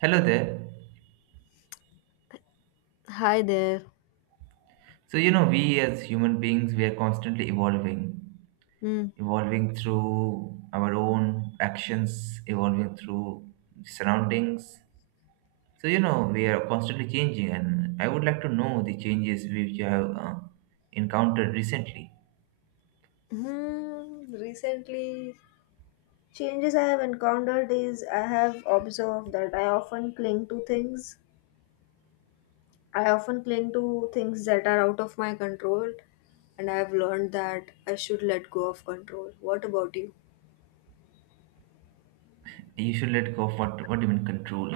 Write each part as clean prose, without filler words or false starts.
Hello there. Hi there. So, you know, we as human beings, we are constantly evolving, Mm. evolving through our own actions, evolving through surroundings. So, you know, we are constantly changing, and I would like to know the changes which you have encountered recently. Hmm. Recently, changes I have encountered is I have observed that I often cling to things. I often cling to things that are out of my control, and I have learned that I should let go of control. What about you? You should let go of what do you mean control?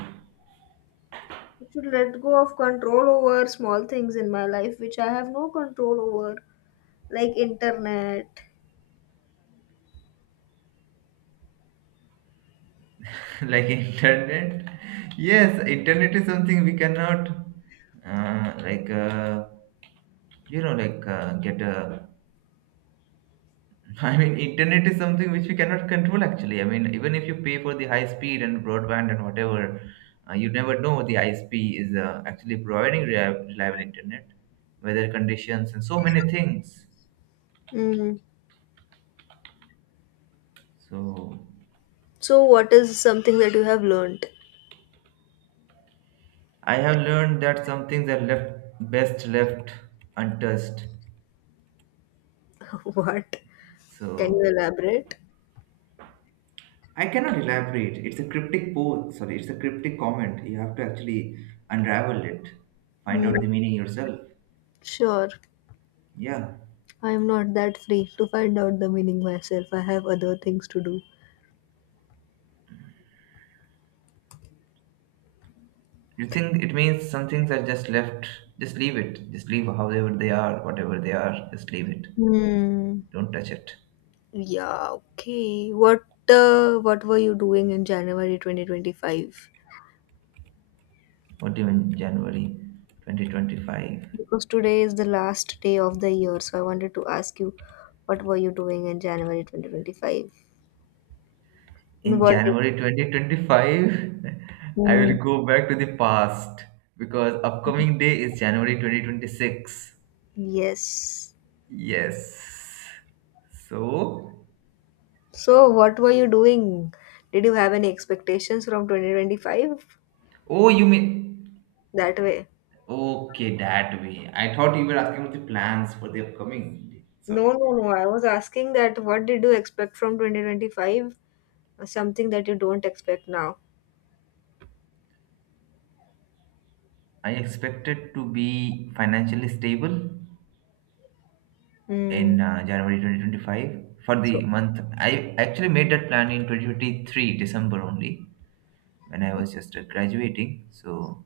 I should let go of control over small things in my life which I have no control over, like internet. Like internet? Yes, internet is something we cannot, uh, like, uh, get a I mean, internet is something which we cannot control actually. I mean, even if you pay for the high speed and broadband and whatever, you never know what the ISP is actually providing reliable internet, weather conditions, and so many things. Mm. So, So, what is something that you have learned? I have learned that some things are left best left untouched. What? Can you So, elaborate? I cannot elaborate. It's a cryptic post. Sorry, it's a cryptic comment. You have to actually unravel it, find Mm. out the meaning yourself. Sure, Yeah. I am not that free to find out the meaning myself. I have other things to do. You think it means some things are just left, just leave it, just leave however they are, whatever they are, just leave it. Hmm. Don't touch it. Yeah. Okay. What what were you doing in January 2025? What do you mean January 2025? Because today is the last day of the year, so I wanted to ask you, what were you doing in January 2025? In What? Did, January 2025, I will hmm. go back to the past because upcoming day is January 2026. Yes. Yes. So, So, what were you doing? Did you have any expectations from 2025 oh, you mean that way? okay that way? I thought you were asking about the plans for the upcoming day. No, Sorry. no, no. I was asking that what did you expect from 2025? Something that you don't expect now. I expected to be financially stable Hmm. in January 2025 for So, the month. I actually made that plan in 2023 December only when I was just graduating. So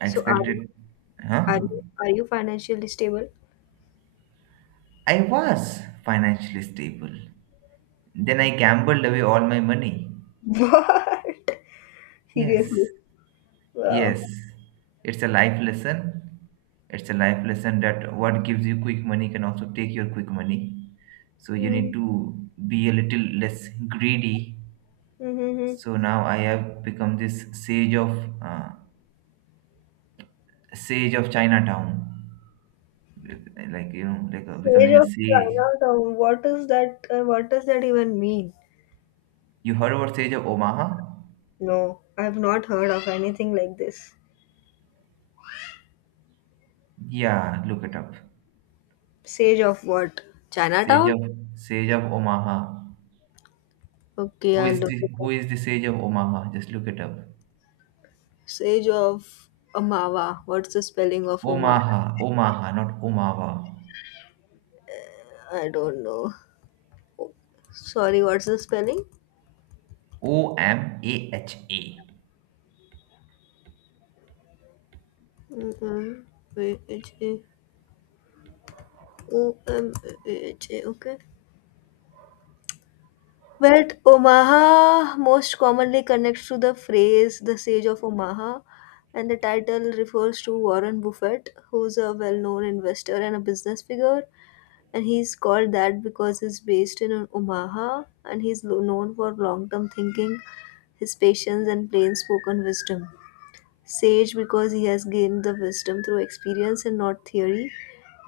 I so are you, expected, huh? Are you financially stable? I was financially stable. Then I gambled away all my money. What? Seriously? Yes, Wow. yes. It's a life lesson. It's a life lesson that what gives you quick money can also take your quick money. So you need to be a little less greedy, Mm-hmm. so now I have become this uh, sage of Chinatown, like you know, Sage becoming a of sage. Chinatown. What is that? What does that even mean? You heard about sage of Omaha? No, I have not heard of anything like this. Yeah, look it up. Sage of what? sage Chinatown? of Sage of Omaha. Okay, I'll look it up. Who is the sage of Omaha? Just look it up. Sage of Omawa. What's the spelling of Omawa? Omaha. Omaha, not Omaha. I don't know. Sorry, what's the spelling? O, M, A, H A. Omaha. Omaha, okay. But Omaha most commonly connects to the phrase the Sage of Omaha, and the title refers to Warren Buffett, who's a well known investor and a business figure. And he's called that because he's based in Omaha and he's lo- known for long term thinking, his patience, and plain spoken wisdom. Sage because he has gained the wisdom through experience and not theory,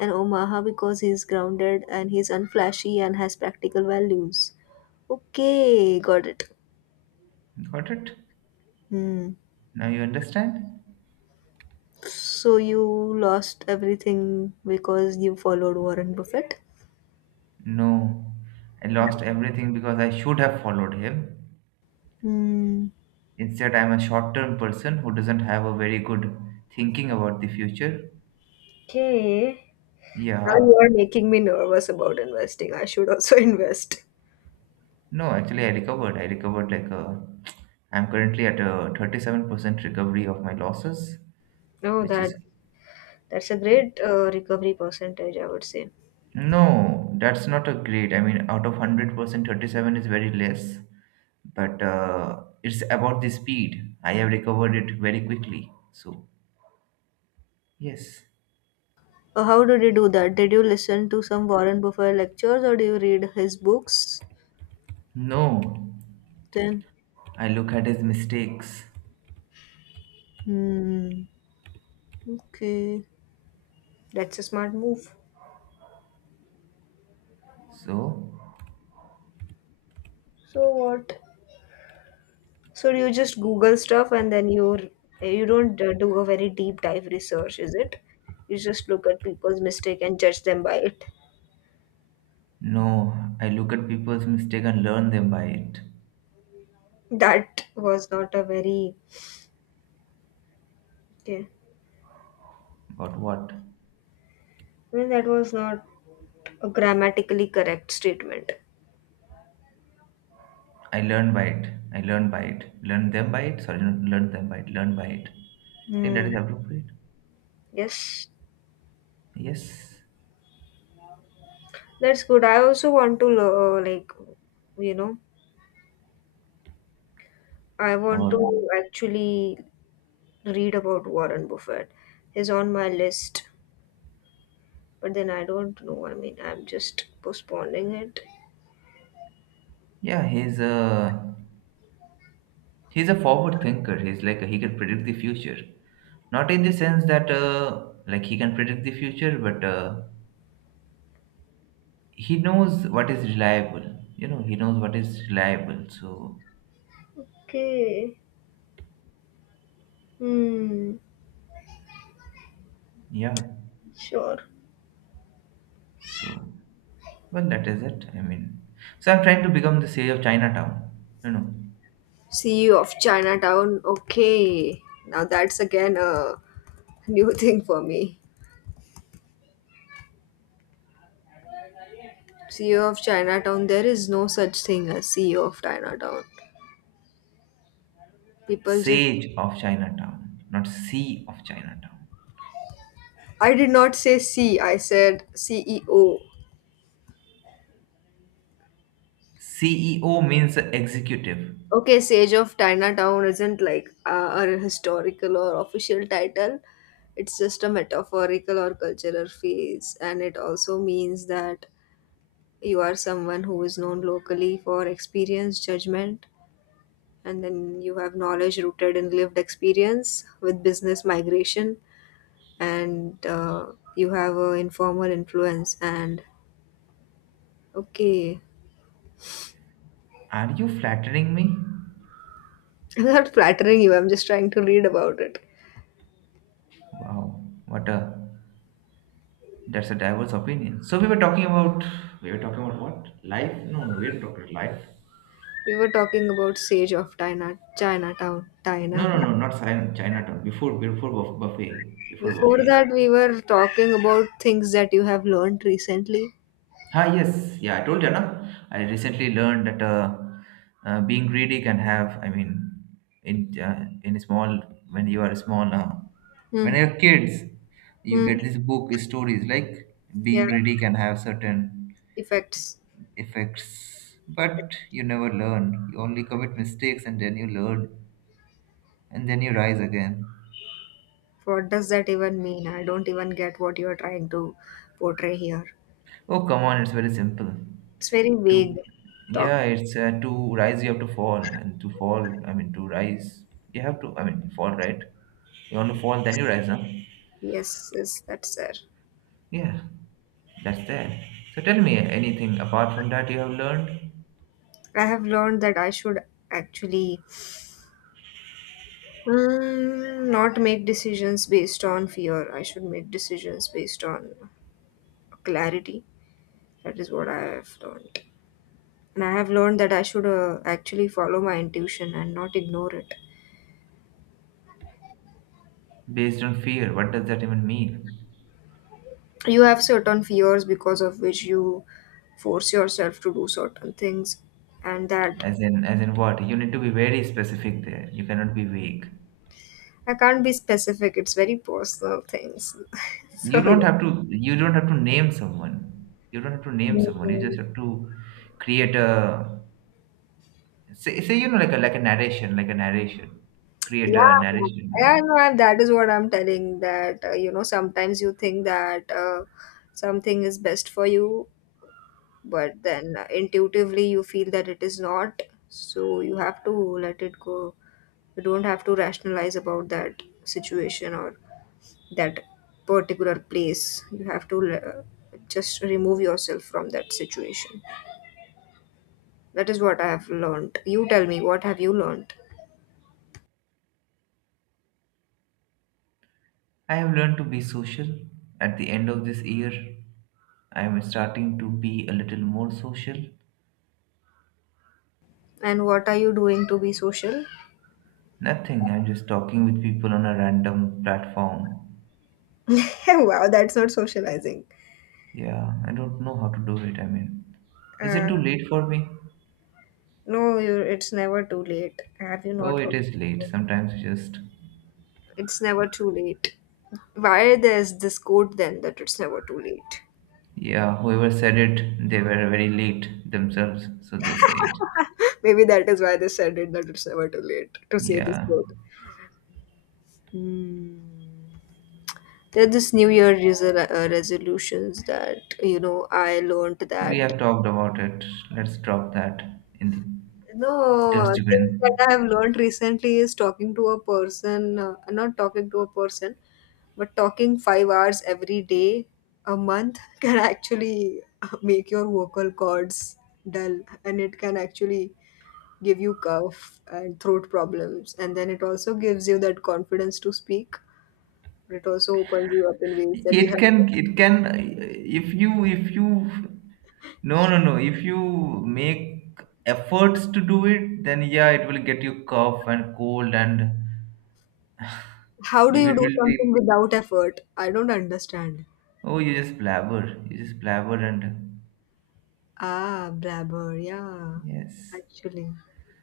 and Omaha because he is grounded and he is unflashy and has practical values. Okay, got it. Got it. Hmm. Now you understand? So you lost everything because you followed Warren Buffett? No, I lost everything because I should have followed him. Hmm. Instead, I'm a short term person who doesn't have a very good thinking about the future. Okay. Now Yeah. you are making me nervous about investing. I should also invest. No, actually, I recovered. I recovered like a. I'm currently at a 37% recovery of my losses, No, which that is. that's a great recovery percentage, I would say. No, that's not a great. I mean, out of 100%, 37 is very less. But it's about the speed. I have recovered it very quickly. So, yes. How did you do that? Did you listen to some Warren Buffett lectures or do you read his books? No. Then, I look at his mistakes. hmm, okay, that's a smart move. So, So what? So you just Google stuff and then you don't do a very deep dive research, is it? You just look at people's mistake and judge them by it. no, I look at people's mistakes and learn them by it. That was not a very okay. But what? I mean, that was not a grammatically correct statement. I learn by it. I learn by it. Learn them by it. Sorry, not learn them by it. Learn by it. I think that Hmm. is appropriate. Yes. Yes. That's good. I also want to you know, I want Or to actually read about Warren Buffett. He's on my list, but then I don't know. I mean, I'm just postponing it. yeah, he's a forward thinker. He's like he can predict the future, not in the sense that he can predict the future, but he knows what is reliable. You know, he knows what is reliable. So Okay. Hmm. yeah. Sure. So, well, that is it. I mean, so I'm trying to become the sage of Chinatown. No, no, CEO of Chinatown. Okay. Now that's again a new thing for me. CEO of Chinatown. There is no such thing as CEO of Chinatown. People just. sage of Chinatown, not C of Chinatown. I did not say C. I said CEO. CEO means executive. Okay, Sage of Chinatown isn't like a historical or official title. It's just a metaphorical or cultural phase, and it also means that you are someone who is known locally for experience, judgment, and then you have knowledge rooted in lived experience with business migration, and you have an informal influence. And okay, Are you flattering me? I'm not flattering you, I'm just trying to read about it. Wow, what a that's a diverse opinion. So we were talking about what life? No, no, we were talking about life. We were talking about Sage of Chinatown, No, no, Chinatown. no, not China, Chinatown. Before, buffet, before Before buffet. that, we were talking about things that you have learned recently. Ah, yes. Yeah, I told you, na. I recently learned that being greedy I mean, in uh, in small, when you are small, Hmm. when you're kids, you Hmm. get this book stories like Yeah. being greedy can have certain Effects. effects, but you never learn. You only commit mistakes and then you learn and then you rise again. What does that even mean? I don't even get what you are trying to portray here. Oh, come on, it's very simple. It's very To vague talk. Yeah, it's to rise you have to fall, and to fall, I mean to rise you have to, I mean fall, right? You want to fall, then you rise, huh? Yes, yes, that's there. Yeah, that's there. So tell me anything apart from that you have learned I have learned that I should actually not make decisions based on fear. I should make decisions based on clarity. That is what I have learned. And I have learned that I should actually follow my intuition and not ignore it. based on fear. What does that even mean? You have certain fears because of which you force yourself to do certain things, and that As in what? You need to be very specific there. You cannot be vague. I can't be specific, it's very personal things. You so, don't have to. You don't have to name someone. You don't have to name someone. You Mm. just have to create a Say say, you know, like a narration, create a yeah, narration yeah, there. no, I- that is what I'm telling that sometimes you think that something is best for you, but then intuitively you feel that it is not, so you have to let it go. You don't have to rationalize about that situation or that particular place. You have to just remove yourself from that situation. That is what I have learned. You tell me, what have you learned? I have learned to be social. At the end of this year, I am starting to be a little more social. And what are you doing to be social? Nothing. I'm just talking with people on a random platform. Wow, that's not socializing. Yeah, I don't know how to do it. I mean, is it uh, too late for me? no you it's never too late. Have you Oh, not it heard? is late. Sometimes you just It's never too late. Why there's this quote then that it's never too late? Yeah. Whoever said it, they were very late themselves, so they say it. Maybe that is why they said it that it's never too late to say this Yeah. quote. Hmm. There are this New Year resolutions that you know I learned We that. have talked about it. Let's drop that in the No, dustbin. things that I have learned recently is talking to a person, not talking to a person, but talking 5 hours every day a month can actually make your vocal cords dull, and it can actually give you cough and throat problems, and then it also gives you that confidence to speak, but it also opens you up in ways that you have. It can, if you, no, no, no, If you make efforts to do it, then yeah, it will get you cough and cold and How do maybe you it do will something be, without effort? I don't understand. oh, you just blabber and Ah, blabber, yeah, yes. actually.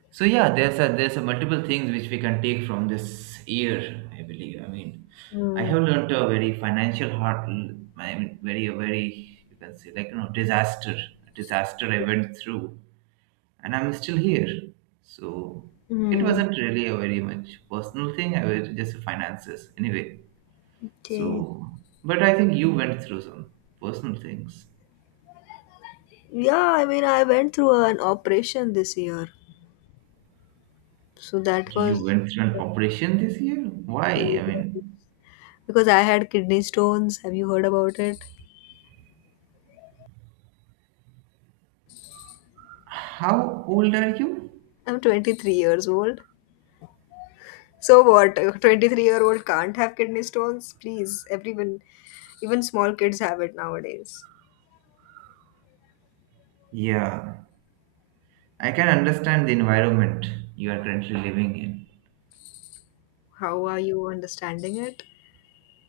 So yeah, there's a multiple things which we can take from this year. I believe. I mean, I Hmm. have learned a very financial hard. I mean, very a very, you can say, like you know, disaster, disaster I went through, and I'm still here. So it Hmm. wasn't really a very much personal thing. I was just finances anyway. Okay. So, but I think you went through some personal things. Yeah, I mean, I went through an operation this year. So that You was went through an operation this year. Why? I mean, because I had kidney stones. Have you heard about it? how old are you? I'm 23 years old. So what? A 23-year-old can't have kidney stones? Please, everyone, even small kids have it nowadays. Yeah. I can understand the environment you are currently living in. How are you understanding it?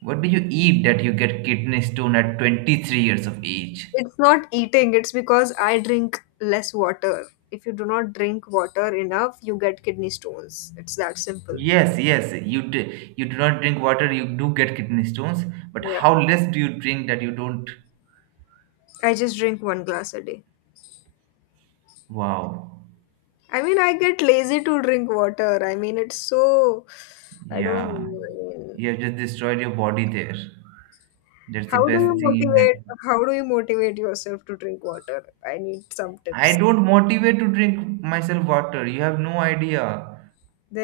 What do you eat that you get kidney stone at 23 years of age? It's not eating, it's because I drink less water. If you do not drink water enough, you get kidney stones. It's that simple. Yes, yes, you do not drink water, you do get kidney stones, but Yeah. how less do you drink that you don't? I just drink 1 glass a day. Wow. I mean, I get lazy to drink water. I mean, it's so. I don't Yeah. know. I mean, You have just destroyed your body there. That's the how do best you thing you motivate? can. How do you motivate yourself to drink water? I need some I tips. don't motivate to drink myself water. You have no idea.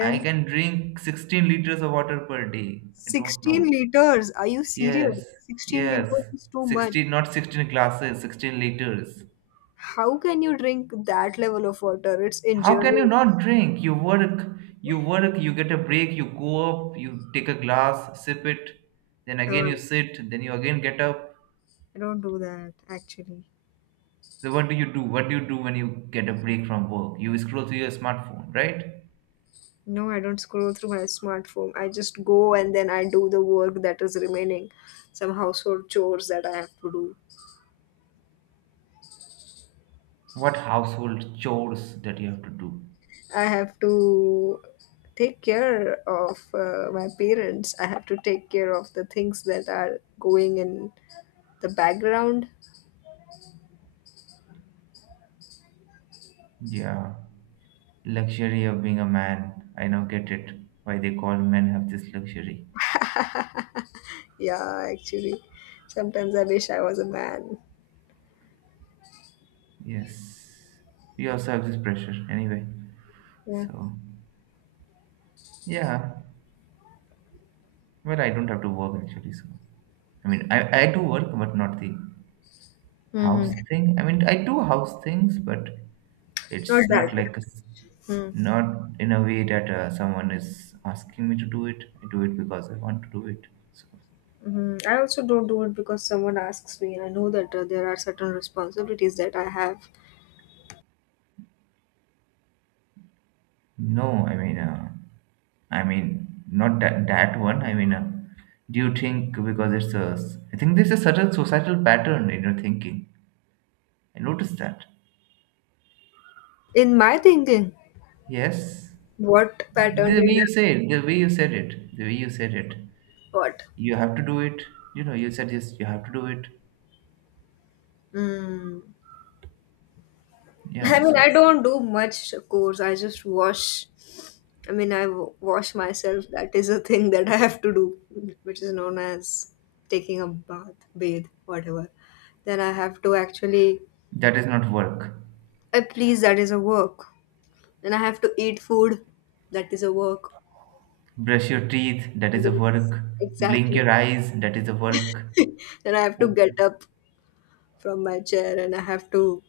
I can drink 16 liters of water per day. I don't 16 know. liters. Are you serious? Yes, 16 yes. liters is too much. 16, not 16 glasses, 16 liters. How can you drink that level of water? It's How can you injurious. not drink? You work, you get a break, you go up, you take a glass, sip it, then Uh, again you sit, then you again get up. I don't do that actually. So what do you do? What do you do when you get a break from work? You scroll through your smartphone, right? No, I don't scroll through my smartphone. I just go and then I do the work that is remaining, some household chores that I have to do. What household chores that you have to do? I have to take care of my parents. I have to take care of the things that are going in the background. Yeah. Luxury of being a man. I now get it. Why they call men have this luxury. Yeah, actually, sometimes I wish I was a man. Yes, we also have this pressure anyway. Yeah, So yeah, well, I don't have to work actually. So I mean, I do work, but not the mm-hmm, house thing. I mean, I do house things, but not it's that. not like Hmm. not in a way that someone is asking me to do it. I do it because I want to do it. So Hmm, I also don't do it because someone asks me. I know that there are certain responsibilities that I have. no, I mean, not that that one. I mean, do you think because I think there's a certain societal pattern in your thinking. I noticed that. In my thinking, Yes, what pattern did I the way you said it, the way you said it. got? You have to do it. You know, you said yes. You have to do it. Mm. I Yeah. mean, I So don't do much course. I just wash. I mean, I wash myself. That is a thing that I have to do, which is known as taking a bath, bathe, whatever. Then I have to actually, that is not work. I please, that is a work. Then I have to eat food. That is a work. Brush your teeth. That is a Yes, work. Blink exactly. your eyes. That is a work. Then I have to get up from my chair and I have to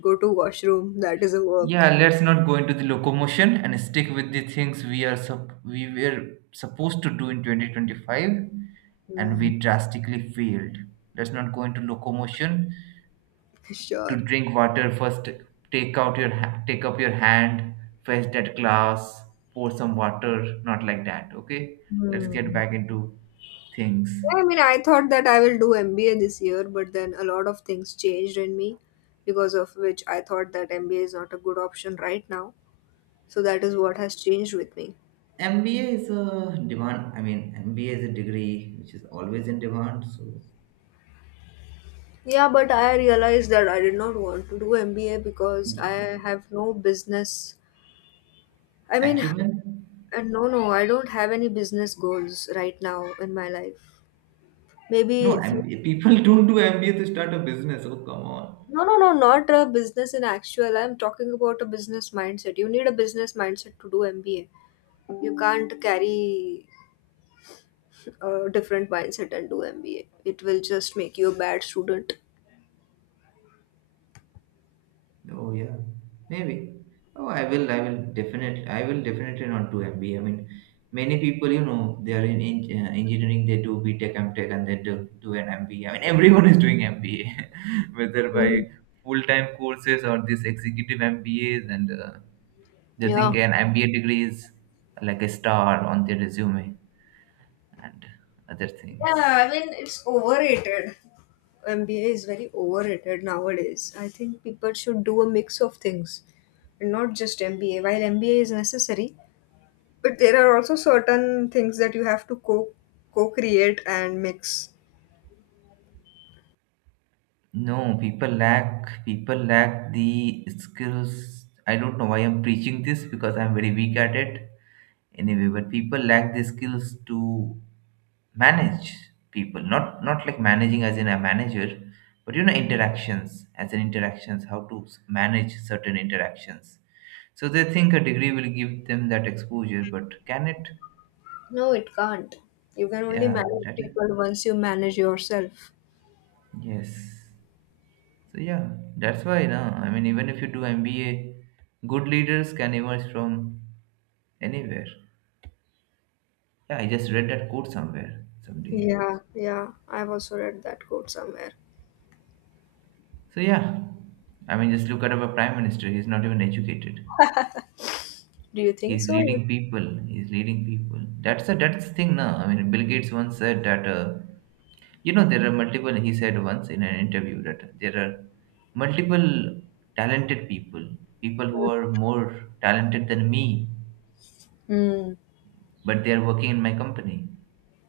go to washroom. That is a work. Yeah, let's not go into the locomotion and stick with the things we are we were supposed to do in 2025 and Hmm. we drastically failed. Let's not go into locomotion. To Sure. drink water first, take up your hand, fetch that glass, pour some water, not like that, okay? Let's get Hmm. back into things. Yeah, I mean, I thought that I will do MBA this year, but then a lot of things changed in me because of which I thought that MBA is not a good option right now. So that is what has changed with me. MBA is a demand, I mean, MBA is a degree which is always in demand, so Yeah, but I realized that I did not want to do MBA because I have no business. I mean, acumen. uh, no, no, I don't have any business goals right now in my life. Maybe, No, if you- MBA. People don't do MBA to start a business. Oh, come on. no, no, no, not a business in actual. I'm talking about a business mindset. You need a business mindset to do MBA. You can't carry a different mindset and do MBA. It will just make you a bad student. Oh, yeah. Maybe. Oh, I will. I will definitely. I will definitely not do MBA. I mean, many people, you know, they are in, engineering. They do BTech, MTech, and they do an MBA. I mean, everyone is doing MBA, whether by Mm. full-time courses or this executive MBAs, and they Yeah. think an MBA degree is like a star on their resume and other Yeah, things. I mean, it's overrated. MBA is very overrated nowadays. I think people should do a mix of things and not just MBA. While MBA is necessary, but there are also certain things that you have to co create and mix. No, people lack the skills. I don't know why I'm preaching this because I'm very weak at it anyway, but people lack the skills to manage people. Not like managing as in a manager, but you know interactions as in interactions, how to manage certain interactions. So they think a degree will give them that exposure, but can it? No, it can't. You can only Yeah, manage that is people once you manage yourself. yes. So yeah, that's why na. I mean, even if you do MBA, good leaders can emerge from anywhere. Yeah, I just read that quote somewhere someday. Yeah, yeah. I've also read that quote somewhere. So yeah, I mean, just look at our prime minister. He's not even educated. Do you think He's so? leading people. He's leading people. That's the thing now. I mean, Bill Gates once said that you know there are multiple. He said once in an interview that there are multiple talented people, people who are more talented than me Hmm. but they are working in my company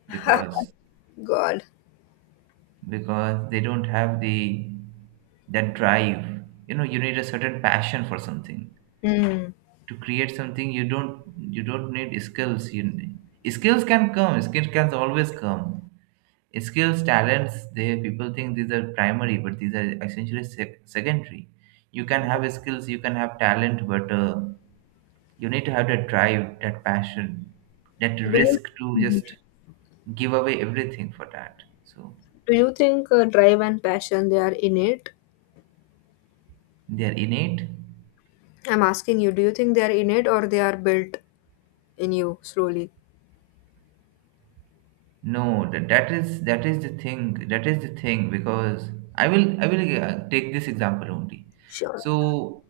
because God. because they don't have the that drive. You know, you need a certain passion for something Hmm. to create something. You don't need skills. Skills can come. Skills can always come. Skills, talents, they, people think these are primary, but these are essentially secondary. You can have skills, you can have talent, but you need to have that drive, that passion, that Do you? risk to Mhm. just give away everything for that. So Do you think drive and passion they are innate? they are innate. I'm asking you, do you think they are innate or they are built in you slowly? No, that is the thing. That is the thing because I will take this example only. Sure. So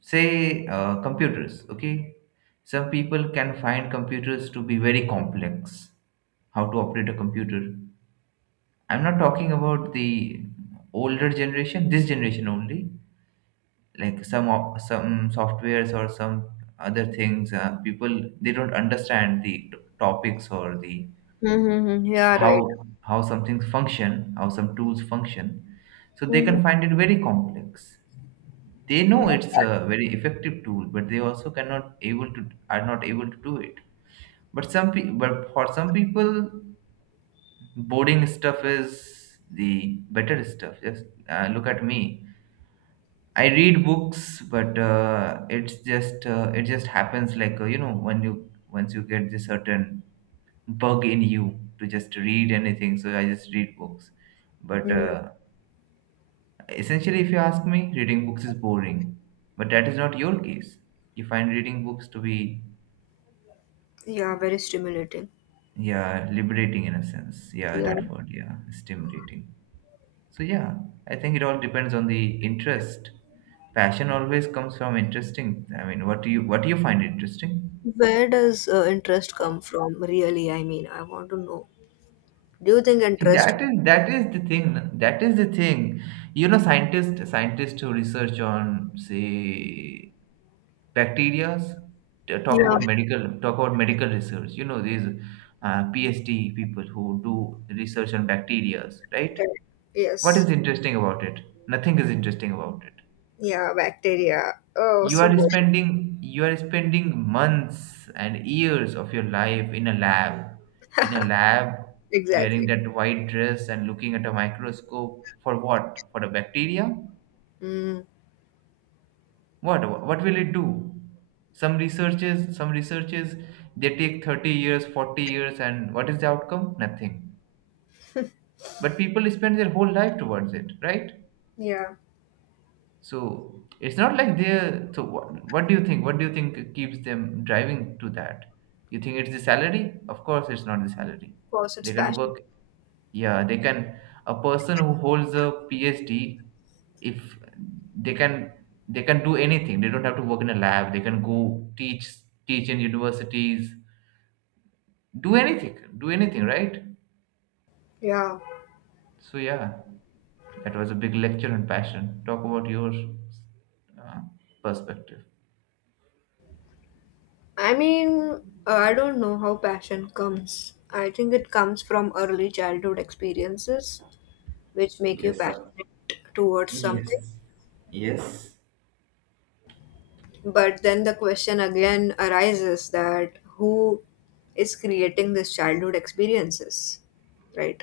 say computers. Okay, some people can find computers to be very complex. How to operate a computer. I'm not talking about the older generation, this generation only. Like some softwares or some other things, people, they don't understand the topics or the Mm-hmm. Yeah, right. How some things function, how some tools function, so they Mm-hmm. can find it very complex. They know it's a very effective tool, but they also cannot able to are not able to do it. But for some people boring stuff is the better stuff. Just look at me. I read books, but it's just it just happens like you know when you once you get this certain bug in you to just read anything. So I just read books, but Mm. Essentially, if you ask me, reading books is boring. But that is not your case. You find reading books to be Yeah, very stimulating. yeah, liberating in a sense. Yeah, Yeah. that word. Yeah, stimulating. So yeah, I think it all depends on the interest. Passion always comes from interesting. I mean, what do you find interesting? Where does interest come from, really? I mean, I want to know. Do you think interest? That is the thing. That is the thing. You know, scientists who research on say bacterias, Yeah. Talk about medical research. You know, these PhD people who do research on bacterias, right? Right. What Yes. is interesting about it? Nothing is interesting about it. Yeah, bacteria. Oh, you so are boring. spending you are spending months and years of your life in a lab, in a lab, wearing Exactly. that white dress and looking at a microscope for what, for a bacteria. Mm. What will it do? Some researches they take 30 years, 40 years, and what is the outcome? Nothing. But people spend their whole life towards it, right? Yeah. So it's not like they're. So what do you think? What do you think keeps them driving to that? You think it's the salary? Of course, it's not the salary. Of course, it's They can passion. work. Yeah, they can. A person who holds a PhD, if they can, they can do anything. They don't have to work in a lab. They can go teach, teach in universities, do anything, right? Yeah. So yeah, that was a big lecture on passion. Talk about your uh, perspective. I mean, I don't know how passion comes. I think it comes from early childhood experiences, which make you Yes, sir. passionate towards something. Yes. Yes. But then the question again arises that who is creating this childhood experiences, right?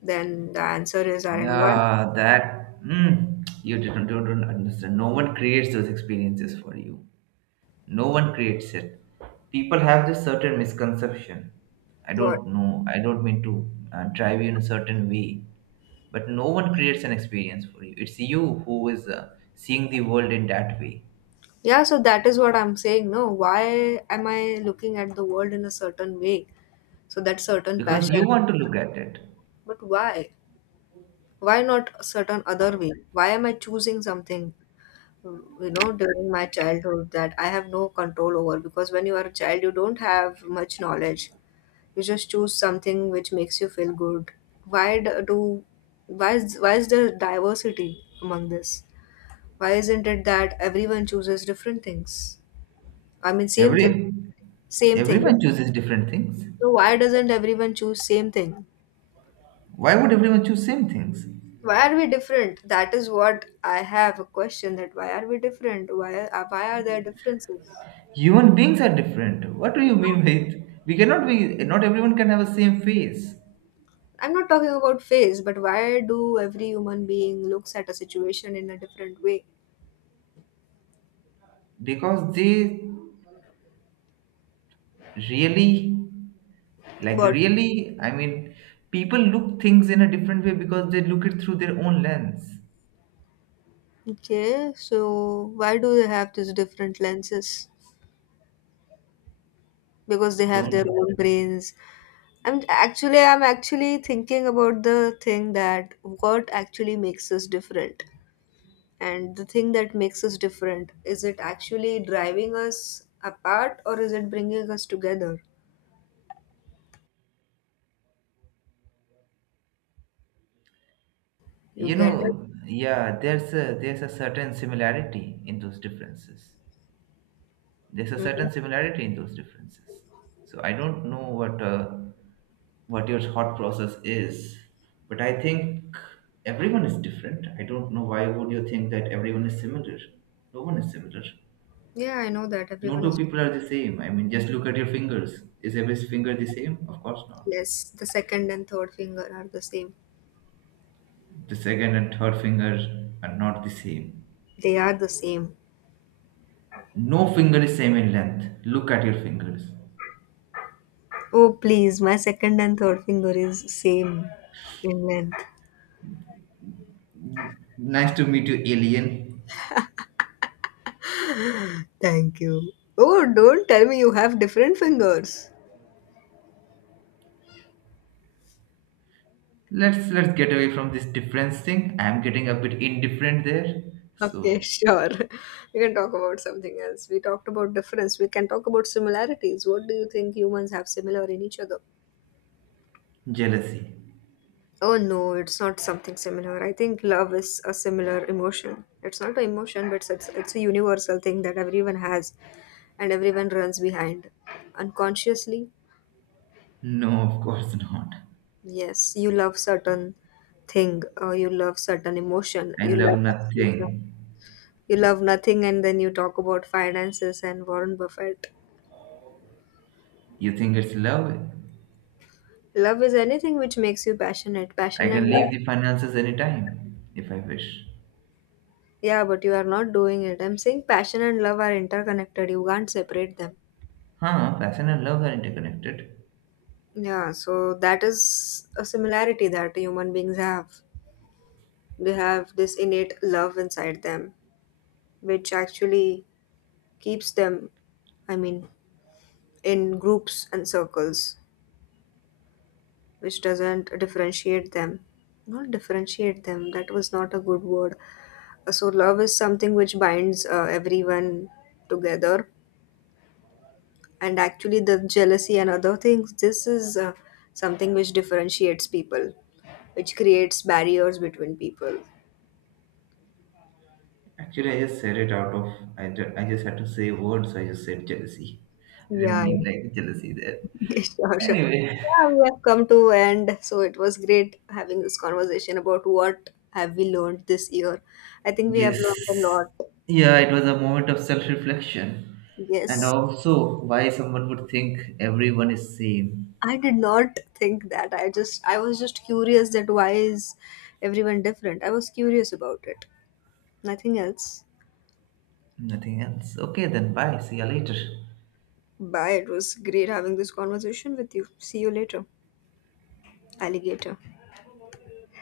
Then the answer is our environment. Yeah, that mm, you didn't don't understand. No one creates those experiences for you. No one creates it. People have this certain misconception. I What? don't know. I don't mean to drive you in a certain way, but no one creates an experience for you. It's you who is seeing the world in that way Yeah, so that is what I'm saying. No, why am I looking at the world in a certain way? So that certain because passion, you want to look at it. but why? Why not a certain other way? Why am I choosing something, during my childhood that I have no control over? Because when you are a child, you don't have much knowledge. You just choose something which makes you feel good. Why d- do, why is there diversity among this? Why isn't it that everyone chooses different things? I mean, same thing, Every same thing. everyone chooses different things. So why doesn't everyone choose same thing? Why would everyone choose same things? Why are we different? That is what I have a question, that why are we different, why are there differences? Human beings are different. What do you mean with? We cannot be. Not everyone can have a same face I'm not talking about face, but why do every human being looks at a situation in a different way? because they really, like But really. I mean, people look things in a different way because they look it through their own lens. Okay, so why do they have these different lenses? Because they have Don't their own brains. I'm actually thinking about the thing that what actually makes us different. And the thing that makes us different, is it actually driving us apart or is it bringing us together? You you get it? know? Yeah, there's a certain similarity in those differences. There's a certain Mhm. similarity in those differences. So I don't know what your thought process is, but I think everyone is different. I don't know why would you think that everyone is similar. No one is similar. Yeah, I know that No everyone two is. people are the same. I mean, just look at your fingers. Is every finger the same? Of course not. Yes, the second and third finger are the same. The second and third finger are not the same. They are the same. No finger is same in length. Look at your fingers. Oh, please, my second and third finger is same in length. Nice to meet you, alien. Thank you. Oh, don't tell me you have different fingers. Let's get away from this difference thing. I'm getting a bit indifferent there. Okay, So sure. We can talk about something else. We talked about difference. We can talk about similarities. What do you think humans have similar in each other? jealousy. Oh no, it's not something similar. I think love is a similar emotion. It's not an emotion, but it's a universal thing that everyone has and everyone runs behind. Unconsciously, No, of course not. yes, you love certain thing, or you love certain emotion, I love nothing. you love nothing, and then you talk about finances and Warren Buffett. You think it's love? Love is anything which makes you passionate. I Passion and can love, leave the finances anytime if I wish. yeah, but you are not doing it. I'm saying passion and love are interconnected. You can't separate them. Huh? Passion and love are interconnected. Yeah, so that is a similarity that human beings have. They have this innate love inside them, which actually keeps them, I mean, in groups and circles, which doesn't differentiate them. Not differentiate them, that was not a good word. So, love is something which binds everyone together. And actually, the jealousy and other things, this is something which differentiates people, which creates barriers between people. Actually, I just said it out of. I just had to say words. So I just said jealousy. I didn't Yeah, yeah. mean like jealousy there. Sure, sure. Anyway, Yeah, we have come to end. So it was great having this conversation about what have we learned this year. I think we have learned a yes. lot. Yeah, it was a moment of self-reflection and Yes. also why someone would think everyone is same. I did not think that. I was just curious that why is everyone different? I was curious about it. Nothing else. Nothing else. Okay, then bye. See you later. Bye. It was great having this conversation with you. See you later, alligator.